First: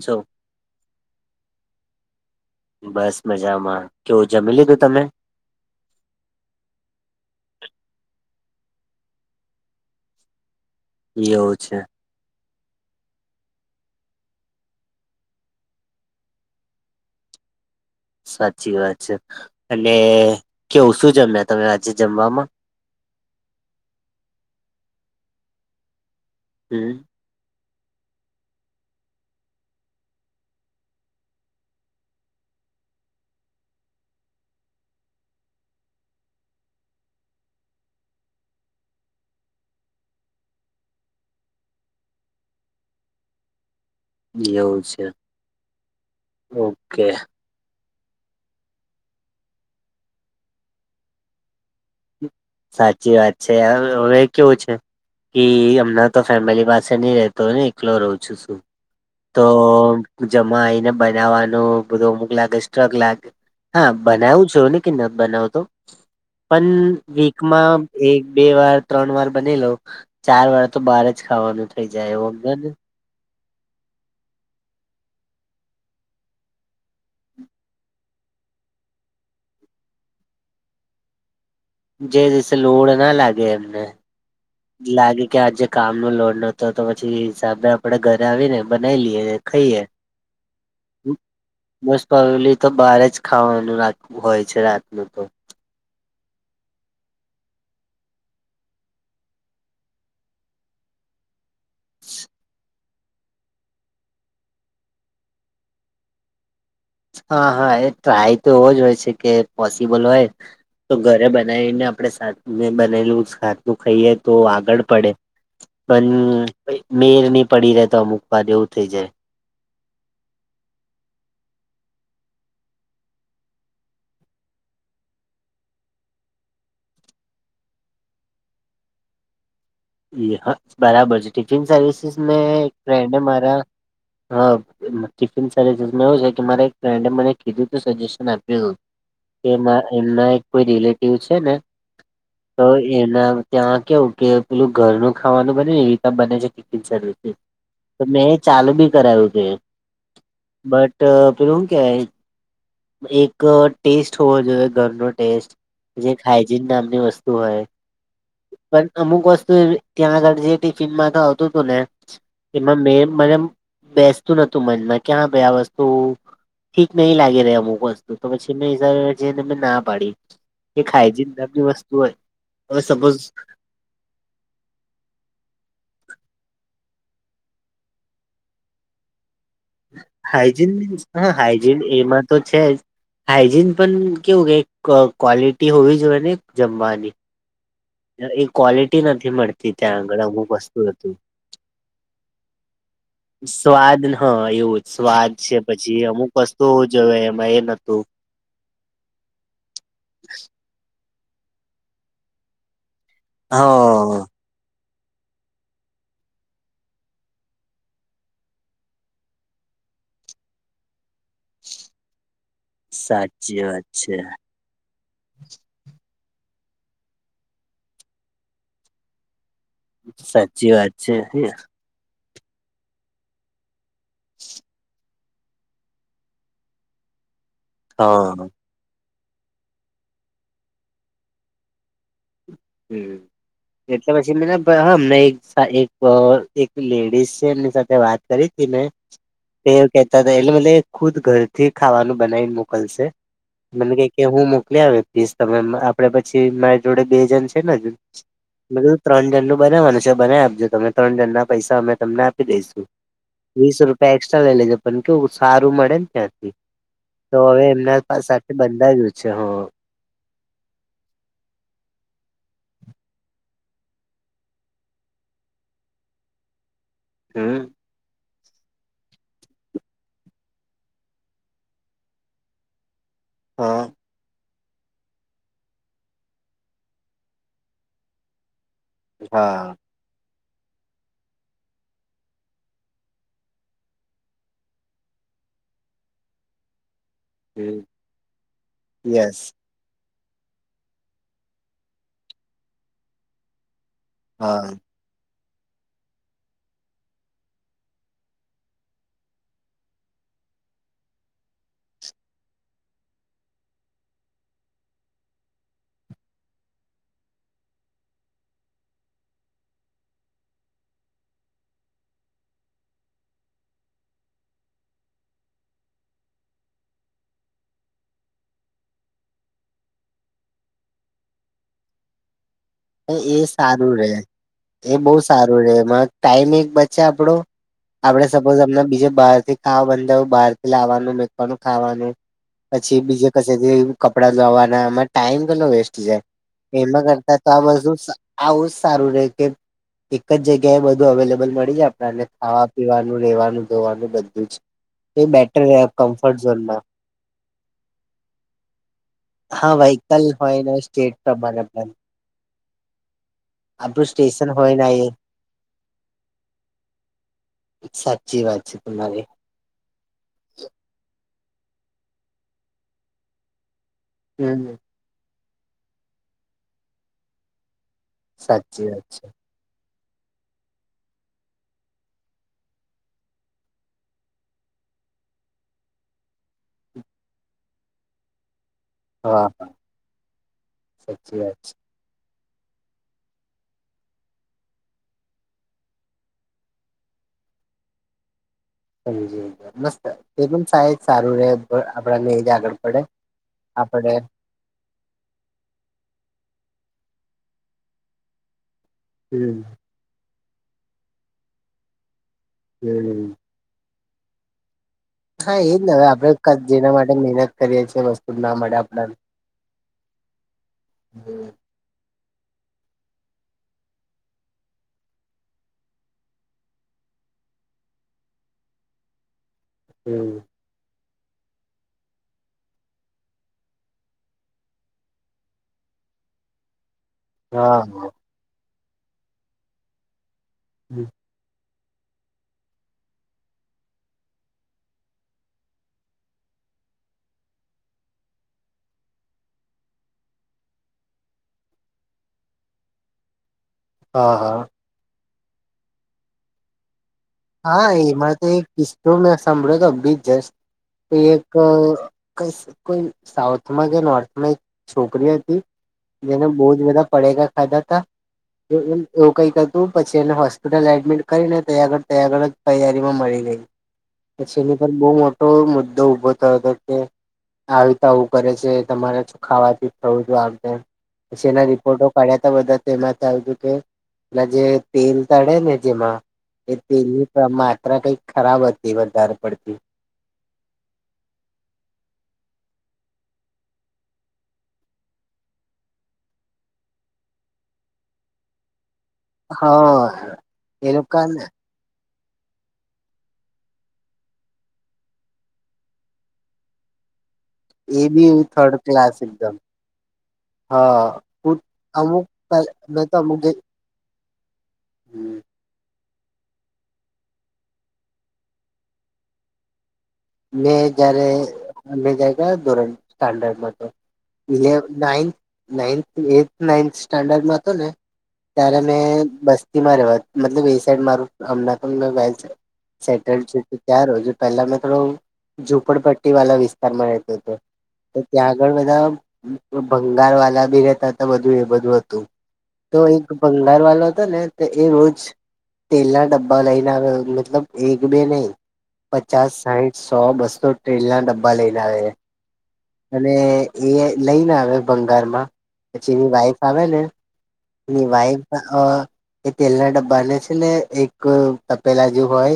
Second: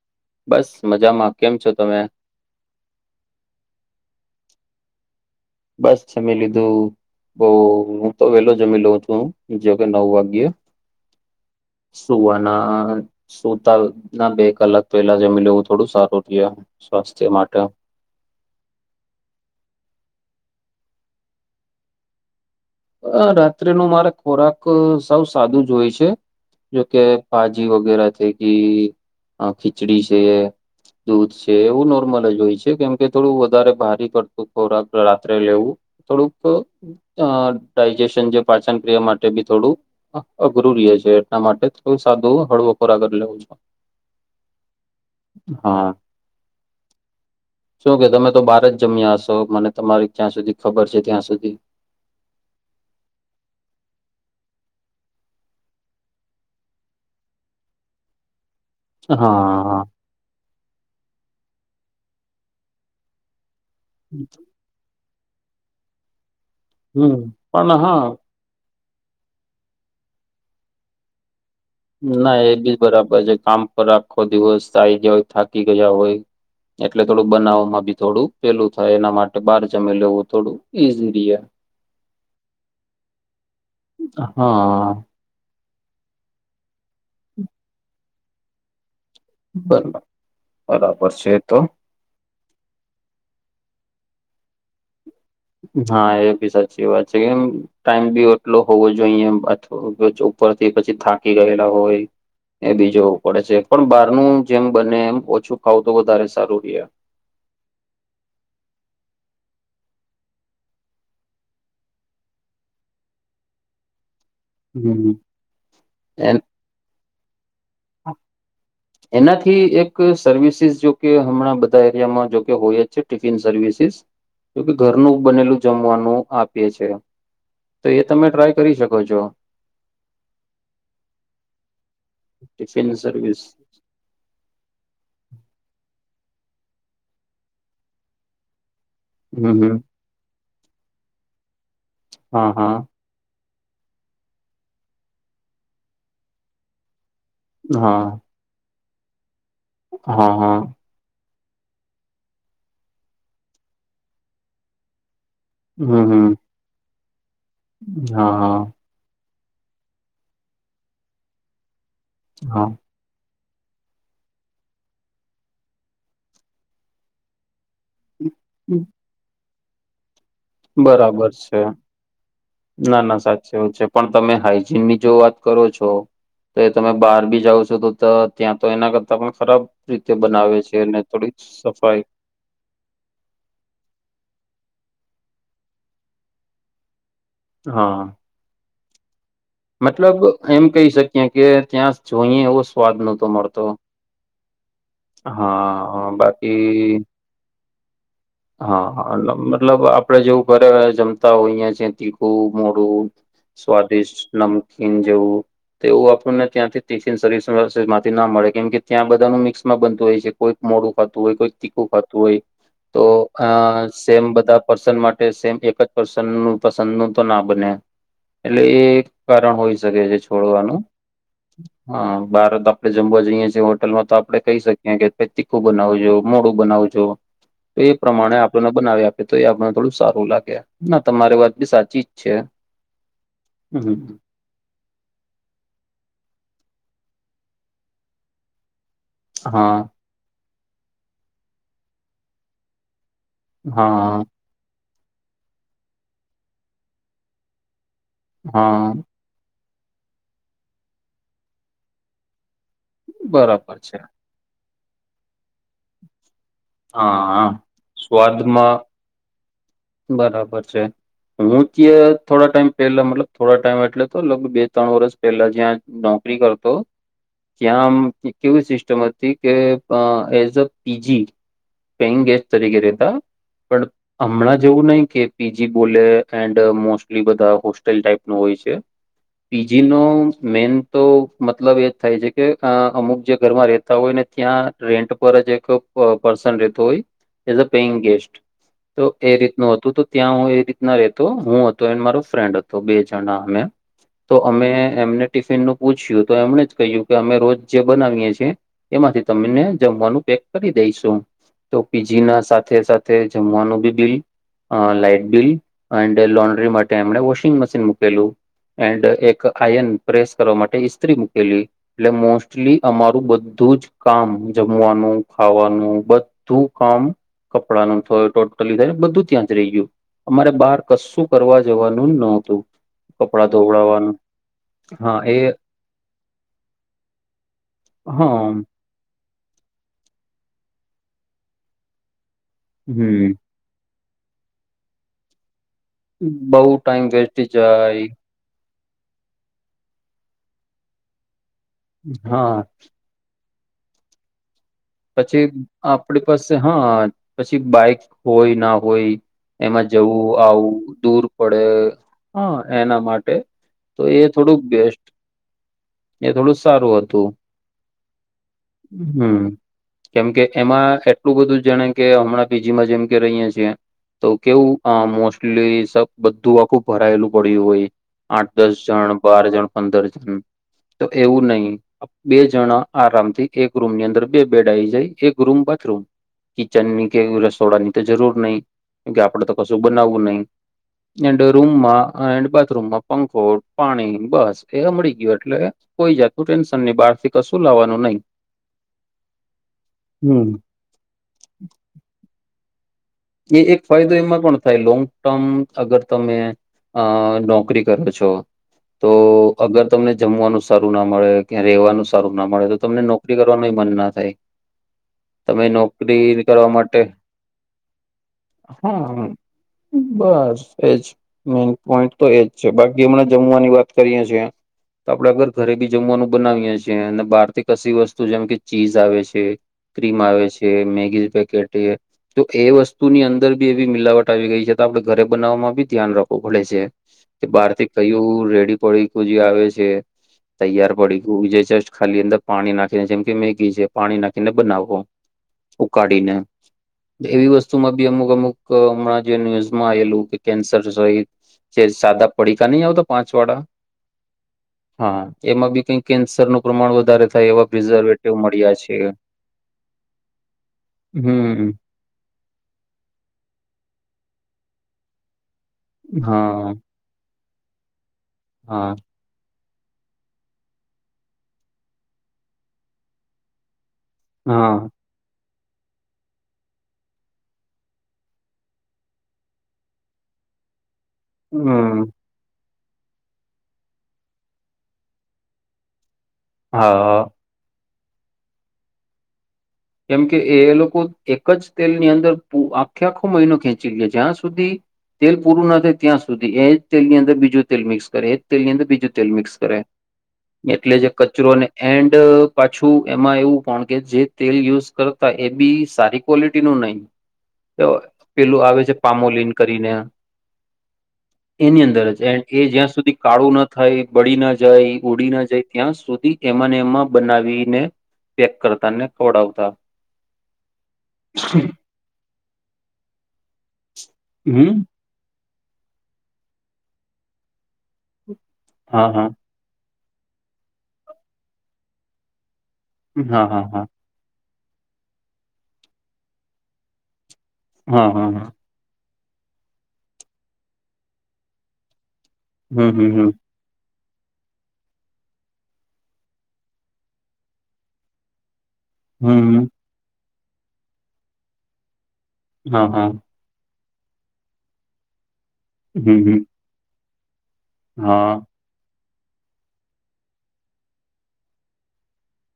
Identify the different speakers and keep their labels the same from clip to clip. Speaker 1: છો
Speaker 2: બસ મજામાં કેમ છો તમે?
Speaker 1: બસ મજામાં કેવું જમી લીધું તમે?
Speaker 2: બસ જમી લીધું. બઉ હું તો વેલો જમી લઉ છું જો કે નવ વાગ્યે
Speaker 1: એવું છે?
Speaker 2: સુવાના સુતા ના બે કલાક પહેલા જમી લેવું, થોડું સારું રહે. સ્વાસ્થ્ય માટે
Speaker 1: સાચી વાત છે. અને કેવું શું જમ્યા તમે આજે જમવામાં?
Speaker 2: અ રાત્રિનું મારે ખોરાક સૌ સાદું જ હોય છે. જોકે
Speaker 1: હમ
Speaker 2: ભાજી વગેરા થકી અ ખીચડી છે. દૂધ છે એવું નોર્મલ જ હોય છે. કેમ કે થોડું વધારે ભારી પડતું ખોરાક રાત્રે લેવું. થોડુંક ડાયજેશન જે પાચન ક્રિયા માટે બી થોડું અઘરું રીએ છે એટલા માટે થોડું સાદું હળવું ખોરાક જ લેવું છું
Speaker 1: એવું છે?
Speaker 2: હા
Speaker 1: ઓકે.
Speaker 2: શું કે તમે તો બાહર જ જમ્યા હશો. મને તમારી જ્યાં સુધી ખબર છે ત્યાં સુધી
Speaker 1: સાચી વાત છે હવે, કેવું છે? કી હમણા તો ફેમિલી પાસે રહતો હોયને એકલો રહું છું શું તો
Speaker 2: હા
Speaker 1: જમા આઈને બનાવાનું, બધું અમુક લાગે સ્ટ્રક લાગ હા બનાવું છે ને કે ન બનાવતો પણ
Speaker 2: હમ પણ
Speaker 1: વીકમાં
Speaker 2: હા
Speaker 1: એક બે વાર, ત્રણ વાર બની લોઉ ચાર વાર તો બાહર જ ખાવાનું છે.
Speaker 2: ના એ બી બરાબર છે કામ પર આખો દિવસ આ આવી ગયા હોય, થાકી ગયા હોય. એટલે થોડું બનાવમાં બી થોડું પેલું થાય, એના માટે બાહર જમી લેવું થોડું ઈઝી રીએ
Speaker 1: જે દિવસે લોડ ના લાગે એમને
Speaker 2: હા
Speaker 1: લાગે કે આજે કામનું લોડ ન તો તો પછી સાજે આપડે ઘરે આવીને બનાવી લઈએ. ખાઈએ
Speaker 2: બર બરાબર છે એ તો
Speaker 1: મોસ્ટ પ્રોબેબલ્યી તો બહાર જ ખાવાનુ રાખલું હોય છે. રાતનું તો-
Speaker 2: હા, એ બી સાચી વાત છે. કેમ? ટાઈમ બી એટલો હોવો જોઈએ. ઉપરથી પછી થાકી ગયે લા હોય. એ બીજો પડે છે, પણ બહારનું જેમ બને એમ, ઓછું ખાવું તો વધારે સારુંરી.
Speaker 1: હા હા. એ ટ્રાય તો એવો જ હોય છે. કે પોસિબલ હોય. તો ઘરે બનાવીને, આપણે સા મેં બનેલું સાતું ખાઈએ. તો આગળ
Speaker 2: હમ
Speaker 1: પડે, પણ
Speaker 2: એન
Speaker 1: મેર નહી પડી રહે.
Speaker 2: એનાથી એક સર્વિસીસ જોકે હમણાં બધા એરિયામાં જોકે હોય જ છે ટિફિન સર્વિસીસ જોકે ઘરનું બનેલું જમવાનું આપીએ છે. તો એ તમે ટ્રાય કરી શકો છો.
Speaker 1: બરાબર છે ટિફિન સર્વિસીસ એક
Speaker 2: ટિફિન
Speaker 1: ફ્રેન્ડ
Speaker 2: સર્વિસ
Speaker 1: મારા હા ટિફિન સર્વિસીસમાં એવું છે કે મારે એક ફ્રેન્ડ મને કીધું તું સજેશન આપ્યું હતું. એ
Speaker 2: હમ હમ
Speaker 1: એમના એક કોઈ રિલેટિવ છે ને
Speaker 2: હા
Speaker 1: તો
Speaker 2: હા
Speaker 1: એના ત્યાં કેવું કે પેલું ઘરનું ખાવાનું બને ને એવી ત બને ટિફિન સર્વિસીસ
Speaker 2: હા
Speaker 1: તો મેં ચાલુ બી કરાવું છે.
Speaker 2: હા હા.
Speaker 1: બટ પેલું હું કેવાય એક ટેસ્ટ હોવો જોઈએ ઘરનો ટેસ્ટ
Speaker 2: હમ
Speaker 1: જે એક
Speaker 2: હમ
Speaker 1: હાઈજીન નામની વસ્તુ હોય.
Speaker 2: હા હા.
Speaker 1: પણ અમુક ત્યાં આગળ જે ટિફિનમાં તો આવતું ને
Speaker 2: હા
Speaker 1: એમાં મે મને બેસતું નતું મનમાં ક્યા ભાઈ આ વસ્તુ ઠીક નહિ લાગી રેય અમુક વસ્તુ. તો પછી મેં હિસાબે જઈને મેં ના પાડી. એક હાઈજીન
Speaker 2: બરાબર છે.
Speaker 1: નામની વસ્તુ હોય હવે
Speaker 2: ના
Speaker 1: સપોઝ
Speaker 2: ના સાચ એવું છે. પણ તમે હાાઈજીન ની જો વાત કરો છો. તો એ તમે બહાર બી જાાવ છો તો ત્યાં તો એના કરતા પણ ખરાબ રીતે બનાવે
Speaker 1: હાઈજીન
Speaker 2: છે અનેને
Speaker 1: મીન્સ હા
Speaker 2: થોડીક
Speaker 1: હાઈજીન
Speaker 2: સફાઈ
Speaker 1: એમાં તો છે જ હાાઈજીન પણ કેવું કે ક્વોલિટી હોવી જોઈએ ને જમવાની
Speaker 2: હા.
Speaker 1: એ ક્વોલિટી નથી મળ તી ત્યાં
Speaker 2: મતલબ
Speaker 1: આગળ અમુક
Speaker 2: એમ
Speaker 1: વસ્તુ
Speaker 2: કહી
Speaker 1: હતું
Speaker 2: શકીએ કે ત્યાં જોઈએ એવો સ્વાદ નહોતો મળતો
Speaker 1: સ્વાદ હ એવું સ્વાદ છે. પછી
Speaker 2: હા
Speaker 1: અમુક વસ્તુ
Speaker 2: બાકી
Speaker 1: જોવે એમાં એ નતું
Speaker 2: હા મતલબ આપડે જેવું ઘરે જમતા હોય અહંયા જે તીખું મોડું
Speaker 1: હા
Speaker 2: સ્વાદિષ્ટ નમકીન જેવું તો એવું આપણને ત્યાંથી તિફિન સર્વિસ માંથી ના મળે કેમ કે ત્યાં બધાનું મિક્સમાં બનતુ હોય છે. કોઈક મોડું ખાતું હોય કોઈ તીખું ખાતું હોય તો અ
Speaker 1: સાચી વાત છે
Speaker 2: સેમ બધા પર્સન માટે સેમ એક જ પર્સન ન પસંદ નું તો ના બને. એટલે એ કારણ હોઈ શકે છે
Speaker 1: સાચી
Speaker 2: છોડવાનું
Speaker 1: વાત છે
Speaker 2: હા બાર જમવા જઇએ છીએ હોટલમાં તો આપડે કઈ શકીએ કે તીખું બનાવવું જો મોડું બનાવજો તો એ
Speaker 1: હા
Speaker 2: પ્રમાણે આપણને બનાવી આપે તો એ આપણ થોડું સારું લાગે ના તમારી વાત બી સાચી જ છે.
Speaker 1: હમ
Speaker 2: હમ
Speaker 1: એટલે પછી બને હાં એક એક લેડીઝ છે એમની સાથે વાત કરી હતી મેં તે
Speaker 2: હા
Speaker 1: કેહેતા હતા એટલે એ ખુદ ઘરથી ખાવાનું બનાવી મોકલશે મને
Speaker 2: હા
Speaker 1: કે હું મોકલી આપીશ તમે આપડે પછી મારી જોડે બે જણ છે ને હજુ મેં
Speaker 2: હા
Speaker 1: કીધું ત્રણ જણનું બનાવાનું છે બનાવી આપજો તમે ત્રણ જણના પૈસા અમે તમને આપી દઈશું.
Speaker 2: બરાબર
Speaker 1: વીસ
Speaker 2: છે
Speaker 1: રૂપિયા એક્સ્ટ્રા લઈ લેજો પણ કેવુ સારું મળેન ત્યાંથી
Speaker 2: હા
Speaker 1: તો
Speaker 2: હા
Speaker 1: હવે એમના
Speaker 2: સ્વાદમાં
Speaker 1: [unintelligible]
Speaker 2: બરાબર છે. હું ત્ય થોડા ટાઈમ પેલા મતલબ થોડા ટાઈમ એટલે તો લગભગ બે ત્રણ વર્ષ પહેલા જ્યાં નોકરી કરતો
Speaker 1: હમ્મ,
Speaker 2: ત્યાં આમ કેવી સિસ્ટમ હતી કે એઝ અ પીજી મેઈન ગેસ્ટ તરીકે રેતા
Speaker 1: હા
Speaker 2: પણ હમણાં જેવું નહીં કે પીજી બોલે એન્ડ મોસ્ટલી બધા હોસ્ટેલ ટાઈપનું હોય છે.
Speaker 1: હા
Speaker 2: પીજીનો મેન તો મતલબ એજ થાય છે કે અ અમુક જે ઘરમાં રહેતા હોય ને ત્યાં રેન્ટ પર જ એક પર્સન રહેતો હોય એઝ અ પેઈંગ ગેસ્ટ તો એ
Speaker 1: યસ
Speaker 2: રીતનું હતું તો ત્યાં હું એ રીતના રહેતો હું હતો એને મારો ફ્રેન્ડ હતો બે જણા અમે તો અમે
Speaker 1: હા
Speaker 2: એમને ટિફિનનું પૂછ્યું તો એમણે જ કહ્યું કે અમે રોજ જે બનાવીએ છીએ, એમાંથી તમને જમવાનું પેક કરી દઈશું. તો પીજીના સાથે સાથે જમવાનું બી લ, અ લાઈટ બિલ એન્ડ લોન્ડ્રી માટે એમણે વોશિંગ મશીન મૂકેલું. એન્ડ એક આયર્ન પ્રેસ કરવા માટે ઈસ્ત્રી મૂકેલી એટલે મોસ્ટલી અમારું બધું જ કામ જમવાનું ખાવાનું બધું કામ કપડાનું હવે ટો ટલી થાય બધું ત્યાં જ રહી ગયું અમારે બહાર કશું કરવા જવાનું નહોતું.
Speaker 1: એ
Speaker 2: કપડાં
Speaker 1: સારું રે
Speaker 2: ધોવડાવવાનું
Speaker 1: એ બહુ સારું રે એમાં ટાઈમ એક બચે આપડો, આપડે
Speaker 2: હા
Speaker 1: સપોઝ અમને બીજે બહારથી ખાવ બંધાવું બહારથી લાવવાનું મેકવાનું ખાવાનું પછી બીજે
Speaker 2: હમ
Speaker 1: ક કપડા ધોવાના એમાં ટાઈમ કેટલો વેસ્ટ જાય
Speaker 2: બઉ
Speaker 1: એમાં
Speaker 2: ટાઈમ વેસ્ટ
Speaker 1: કરતા તો આ બધું
Speaker 2: જાય
Speaker 1: આવું જ સારું રે કે એક જ જગ્યાએ બધું અવેલેબલ મળી જાય આપ ડાને
Speaker 2: હા
Speaker 1: ખાવા, પીવાનું, રેવાનું, ધોવાનું બધું જ એ
Speaker 2: પછી
Speaker 1: બેટર રહે
Speaker 2: આપડી
Speaker 1: કમ્ફર્ટ
Speaker 2: પાસે
Speaker 1: ઝોનમાં
Speaker 2: હા પછી બાઈક હોય ના હોય
Speaker 1: હા
Speaker 2: એમાં
Speaker 1: વ્હીકલ
Speaker 2: જવું
Speaker 1: હોય ને
Speaker 2: આવું
Speaker 1: સ્ટેટ
Speaker 2: દૂર પડે
Speaker 1: પ્રમાણે પણ
Speaker 2: હ એના માટે તો
Speaker 1: આપણું
Speaker 2: એ
Speaker 1: સ્ટેશન
Speaker 2: થોડુંક
Speaker 1: હોય ને
Speaker 2: બેસ્ટ
Speaker 1: એ
Speaker 2: એ થોડું સારું હતું
Speaker 1: સાચી વાત છે તમારી
Speaker 2: હમ્મ. કેમ કે એમાં એટલું બધું જ જાણે કે હમણાં પીજીમાં જેમ કે રહીએ છીએ, તો
Speaker 1: હમ
Speaker 2: કેવું અ મોસ્ટલી બધું સબ આખું ભરાયેલું પડ્યું હોય. આઠ-દસ
Speaker 1: સાચી વાત
Speaker 2: જણ બાર જણ પંદર જણ તો એવું નહી બે જણાં આરામથી એક રૂમ ની અંદર બે બેડ આવી જાય એક રૂમ બાથરૂમ
Speaker 1: છે
Speaker 2: કિચનની કે રસોડાની તો જરૂર નહી કેમકે આપડે
Speaker 1: હા
Speaker 2: તો
Speaker 1: હા
Speaker 2: કશું બનાવવું નહી
Speaker 1: સાચી
Speaker 2: એન્ડ
Speaker 1: વાત
Speaker 2: રૂમમાં એન્ડ બાથરૂમમાં પંખો પાણી બસ એ મળી ગયો એટલે કોઈ જાતનું ટેન્શનની બહારથી કશું લાવવાનું નય.
Speaker 1: સમજી ગયો મસ્ત એકદમ સા સારું રે આપડાને એ જ આગળ પડે.
Speaker 2: એ એક
Speaker 1: આપડે
Speaker 2: ફાયદો એમાં પણ થાય લોંગ- ટર્મ અગર તમે અ નોકરી કરો છો તો
Speaker 1: હમ
Speaker 2: અગર તમને જમવાનું સારું ના મળે ક્યા રેવાનું સારું ના મળે તો તમને
Speaker 1: હમ
Speaker 2: નોકરી કરવાનું યે મન ના થાય.
Speaker 1: હા
Speaker 2: તમે
Speaker 1: એજને અવે,
Speaker 2: નોકરી
Speaker 1: આપડે
Speaker 2: કરવા
Speaker 1: [unintelligible] જેના માટે મેહનત કરીએ છીએ [unintelligible] આપડાને
Speaker 2: હા બસ એજ
Speaker 1: હમ
Speaker 2: મેં પોઈન્ટ તો એજ છે બાકી અમના જમવાની વાત કરીય છીએ. તો આપડે અગર ઘરે બી જમવાનું બનાવીએ સીએ અને બારથી કશી વસ્તુ જેમ કે ચીઝ આવે સે. ક્રીમ આવે સે, મેગી પેકેટ એ તો એ વસ્ તુની અંદર બી એવી મિલાવટ આવી ગઈ છે તો આપણે ઘરે બનાવવામાં બી ધ્યાન રાખવું પડે છે. કે
Speaker 1: હા
Speaker 2: બારથી
Speaker 1: હા
Speaker 2: કયું રેડી પડીકુ જે આવે છે, તૈયાર પડી જે જસ્ટ ખાલી અંદર પાણી નાખીને જેમ કે મેગી છે, પાણી નાખીને બનાવવો. ઉકાડીને એવી વસ્, તુમાં બી અમુક અમુક હમણાં જે ન્યુઝમાં આવેલું કે કેન્સર સો, જે સાદા પડીકા નહી આવતા, પાંચ વાળા.
Speaker 1: હા હા.
Speaker 2: હા, એમાં બી કઈ કેન્સરનું પ્રમાણ વધારે થાય એવા
Speaker 1: હા
Speaker 2: પ્રિઝર્વેટિવ
Speaker 1: એમાં તો એક
Speaker 2: મળ્યા છે
Speaker 1: કિસ્સો મેં સાંભળેલો. બી જસ્ટ તો એક અ
Speaker 2: હમ
Speaker 1: કઈ કોઈ સાઉથમાં કે નોર્થમાં એક છોકરી હતી, જેણે બોજ
Speaker 2: હા
Speaker 1: બધા પડેકા ખાધા તા. તો
Speaker 2: હા
Speaker 1: એમ એવું કંઈક હતું પછી એને હોસ્પિટલ એડમિટ કરીને તઈ આગ, તૈ આગળ જ તૈયારીમાં મળી ગઈ. પછી
Speaker 2: હા
Speaker 1: એની પર બવ [unintelligible]
Speaker 2: [inaudible]
Speaker 1: [unintelligible] આવી રીતના આવું કરે છે તમારે છ, ખાવાથી થયુ છે આમ તેમ પછી એના
Speaker 2: હમ
Speaker 1: રિપોર્ટો કઢ્યાતા બધા. તેમાંથી આયુતું કે જે તેલ તળે ને જેમાં એ
Speaker 2: હા
Speaker 1: તેલની [unintelligible] માત્રા કઈક ખરાબ હતી વધારે પડતી.
Speaker 2: કેમ કે એ એ લોકો એક જ તેલની અંદર પૂ આખે આખો મહિનો ખેંચી લે જ્યાં સુધી, તેલ પૂરું ના થાય ત્યાં સુધી, એ જ તેલની અંદર બીજું તેલ મિક્સ કરે એજ તેલની અંદર બીજું, તેલ મિક્સ કરે,
Speaker 1: હા
Speaker 2: એટલે
Speaker 1: એ
Speaker 2: જે
Speaker 1: લોકોને
Speaker 2: કચરોને, એન્ડ પાછું એમાં એવું પણ કે જે, તેલ યુઝ કરતા એ બી સારી ક્વોલિટીનું નઈ. તો
Speaker 1: એ બી
Speaker 2: પેલું આવે
Speaker 1: થર્ડ
Speaker 2: છે,
Speaker 1: ક્લાસ
Speaker 2: પામોલિન
Speaker 1: એકદમ
Speaker 2: કરીને.
Speaker 1: હા હું
Speaker 2: એની અંદર જ
Speaker 1: અમુક
Speaker 2: એ એ જ્યાં
Speaker 1: મેં તો
Speaker 2: સુધી
Speaker 1: અમુક
Speaker 2: કાળું ન, થાય, બળી ન જાય, ઉડી ન જાય, ત્યાં સુધી. એમાંને એમાં બનાવીને પેક કરતાને ખવડાવતા.
Speaker 1: મેં જયારે અમે જાય [unintelligible] ધોરણ સ્ટાન્ડમાં તો, ઈલેવ,
Speaker 2: હમ
Speaker 1: નાઈન્થ, નાઈન્થ, એથ, નાઈન્થ સ્ટાન્ડર્ડમાં હતો ને, ત્યારે
Speaker 2: હા
Speaker 1: મેં
Speaker 2: હા
Speaker 1: બસ્તીમાં રહેવા મતલબ એ સાઈડ મારુ હમણાં તો [unintelligible] સેટલ
Speaker 2: હા
Speaker 1: છે
Speaker 2: હા
Speaker 1: કે
Speaker 2: હા
Speaker 1: ત્યાંર હજુ પેલા મેં થોડું, ઝોપડપટ્ટી વાલા વિસ્તારમાં રહેતો તો.
Speaker 2: હા
Speaker 1: તો
Speaker 2: હા હા
Speaker 1: ત્યાં, આગળ બધા ભંગારવાલા બી રેતા તા, બધું એ બધું હતું.
Speaker 2: હમ
Speaker 1: તો
Speaker 2: હમ
Speaker 1: એક
Speaker 2: હમ
Speaker 1: બંગાર વાલો હતો ને, ત એ રોજ તેલના ડબ્બા લઈને આવે મતલબ એક બે નઈ,
Speaker 2: હમ
Speaker 1: પચાસ,
Speaker 2: હમ
Speaker 1: સાહીઠ, સો, બસો ટેલના ડબ્બા લઈને આવે.
Speaker 2: હા હા.
Speaker 1: તે એ લઈને આવે ભંગારમાં પછી
Speaker 2: હમ
Speaker 1: એની
Speaker 2: હમ
Speaker 1: વાઈફ આવે ને, એની
Speaker 2: હા
Speaker 1: વાઈફ અ એ તેલના ડબ્બાને છેને એક તપેલા જે હોય,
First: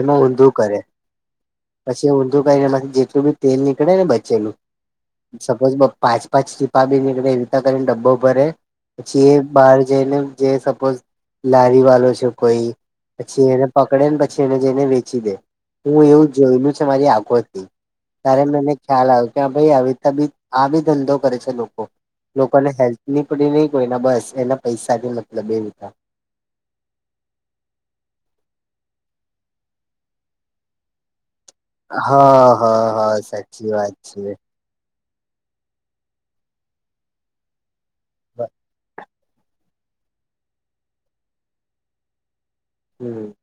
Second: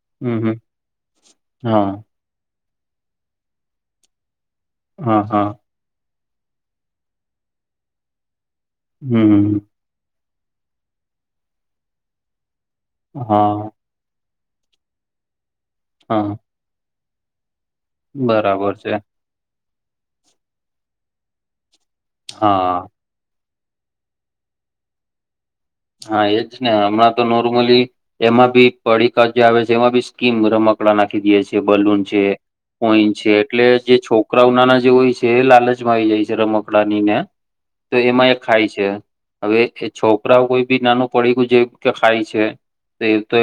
Speaker 1: એમાં
Speaker 2: હમ હમ
Speaker 1: ઊંધું કરે.
Speaker 2: હા
Speaker 1: પછી ઊંધું કરીને એમાંથી જેટલું બી તેલ નીકળેને બચેલું.
Speaker 2: હા હા
Speaker 1: સપોઝ પાંચ પાંચ ટીપા બી નીકળે એવીતા કરીને ડબ્બો ભરે પછી
Speaker 2: હમ
Speaker 1: બહાર જઈને જે સપોઝ લારી વાળો છે કોઈ પછી
Speaker 2: હા
Speaker 1: એને પકડે ને પછી એને જઈને વેચી દે હું
Speaker 2: હા
Speaker 1: એવું જોયેલું છે મારી આંખોથી ત્યારે મને
Speaker 2: બરાબર છે
Speaker 1: ખ્યાલ આવ કે ભાઈ આવી બી આ બી ધંધો કરે છે લોકો લોકોને
Speaker 2: હા
Speaker 1: હેલ્થ ની પડી નહી કોઈના બસ એના પૈસાની મતલબ એ રીત ના
Speaker 2: હા એજ ને હમણાં તો નોર્મલી એમાં બી પડીકા જે આવે છે એમાં બી સ્કીમ રમકડા નાખી દે છી બલૂન છે
Speaker 1: હા હા
Speaker 2: કોઈન
Speaker 1: હા
Speaker 2: છે એટલે
Speaker 1: સાચી
Speaker 2: જે
Speaker 1: વાત છે
Speaker 2: છોકરાઓ નાના જે છે લાલચ આવી જાય છે રમકડાનીને એમાં એ ખાય છે હવે છોકરાઓ કોઈ બી નાનું પડી ગું જે કે ખાય છે તો એ
Speaker 1: હમ
Speaker 2: તો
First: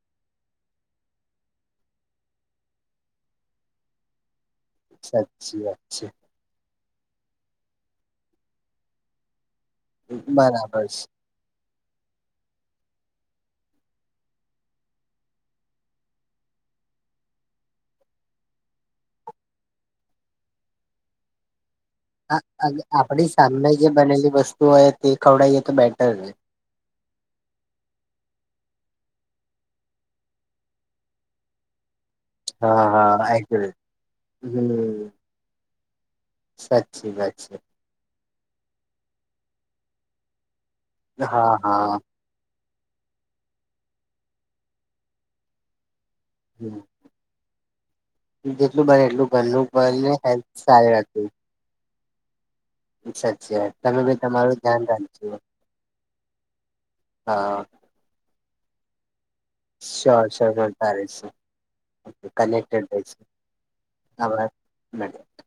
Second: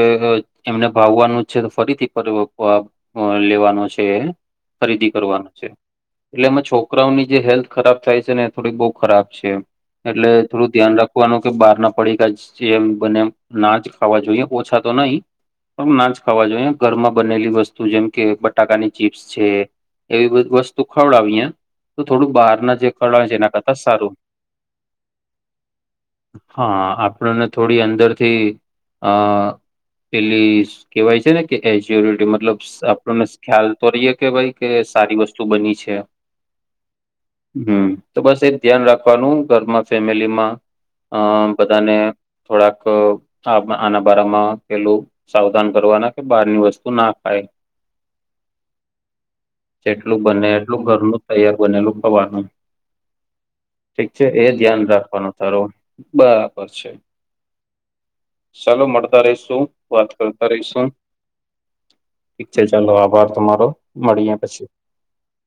Speaker 2: એમને ભાવનાનું જ છે ફરીથી ફ અ લેવાનુ છે. ખરીદી કરવાનું
Speaker 1: સાચી
Speaker 2: છે.
Speaker 1: વાત
Speaker 2: એટલે એમાં છોકરાઓની જે હેલ્થ ખરાબ થાય છે ને એ થોડી બઉુ ખરાબ છે એટલે થોડું
Speaker 1: બરાબર
Speaker 2: ધ્યાન રાખ વાનું કે બહાર ના પડીમ બને ના જ ખાવા જોઈએ ઓછા તો નહી ના જ ખાવા જોઈએ ઘરમાં બનેલી વસ્તુ જેમ કે બટાકાની ચીપ્સ છે. એવી બધી વસ્તુ ખવડાવીએ તો થોડું
Speaker 1: હ
Speaker 2: બહારના જે ખવડાવે
Speaker 1: આપડી
Speaker 2: છે એના
Speaker 1: સામને
Speaker 2: કરતા
Speaker 1: જે
Speaker 2: સારું
Speaker 1: બનેલી વસ્તુ હોય તે ખવડાવએ તો બેટર રે.
Speaker 2: હા આપણને થોડી અંદરથી અ એેલી કેહેવાય છે ને કે એટીમાં મતલબ
Speaker 1: હા
Speaker 2: આપણને
Speaker 1: હા
Speaker 2: ખ્યાલ
Speaker 1: એક્યુરેટ.
Speaker 2: તો રહીએે કે ભાઈ કે
Speaker 1: હમ
Speaker 2: સારી વસ્તુ બની છે.
Speaker 1: સાચી વાત છે
Speaker 2: હમ તો બસ એ ધ્યાન રાખવાનું ઘરમાં ફેમિલીમાં અ
Speaker 1: હા
Speaker 2: બધાને
Speaker 1: હા
Speaker 2: થોડાક આ આના બારામાં પેલું સાવધાન કરવાના. બહાર ની વસ્તુ ના ખાય.
Speaker 1: જેટલું બને એટલું ઘરનું બને
Speaker 2: જેટલું
Speaker 1: હેલ્થ
Speaker 2: એટલું
Speaker 1: સારી
Speaker 2: ઘરનું
Speaker 1: રહેશે
Speaker 2: તૈયાર બનેલું ખવાનું
Speaker 1: વાત તમે
Speaker 2: ઠીક
Speaker 1: બી
Speaker 2: છે એ
Speaker 1: તમારું
Speaker 2: ધ્યાન રાખવાનું
Speaker 1: રાખજો
Speaker 2: તારો બરાબર છે.
Speaker 1: હા
Speaker 2: ચાલો મળતા રહીશું વાત કરતા રહીશું. ઠીક છે
Speaker 1: કનેક્ટેડ
Speaker 2: ચાલો
Speaker 1: રહીશું
Speaker 2: આભાર તમારો મળીએ
Speaker 1: આભાર
Speaker 2: પછી.
Speaker 1: [inaudible]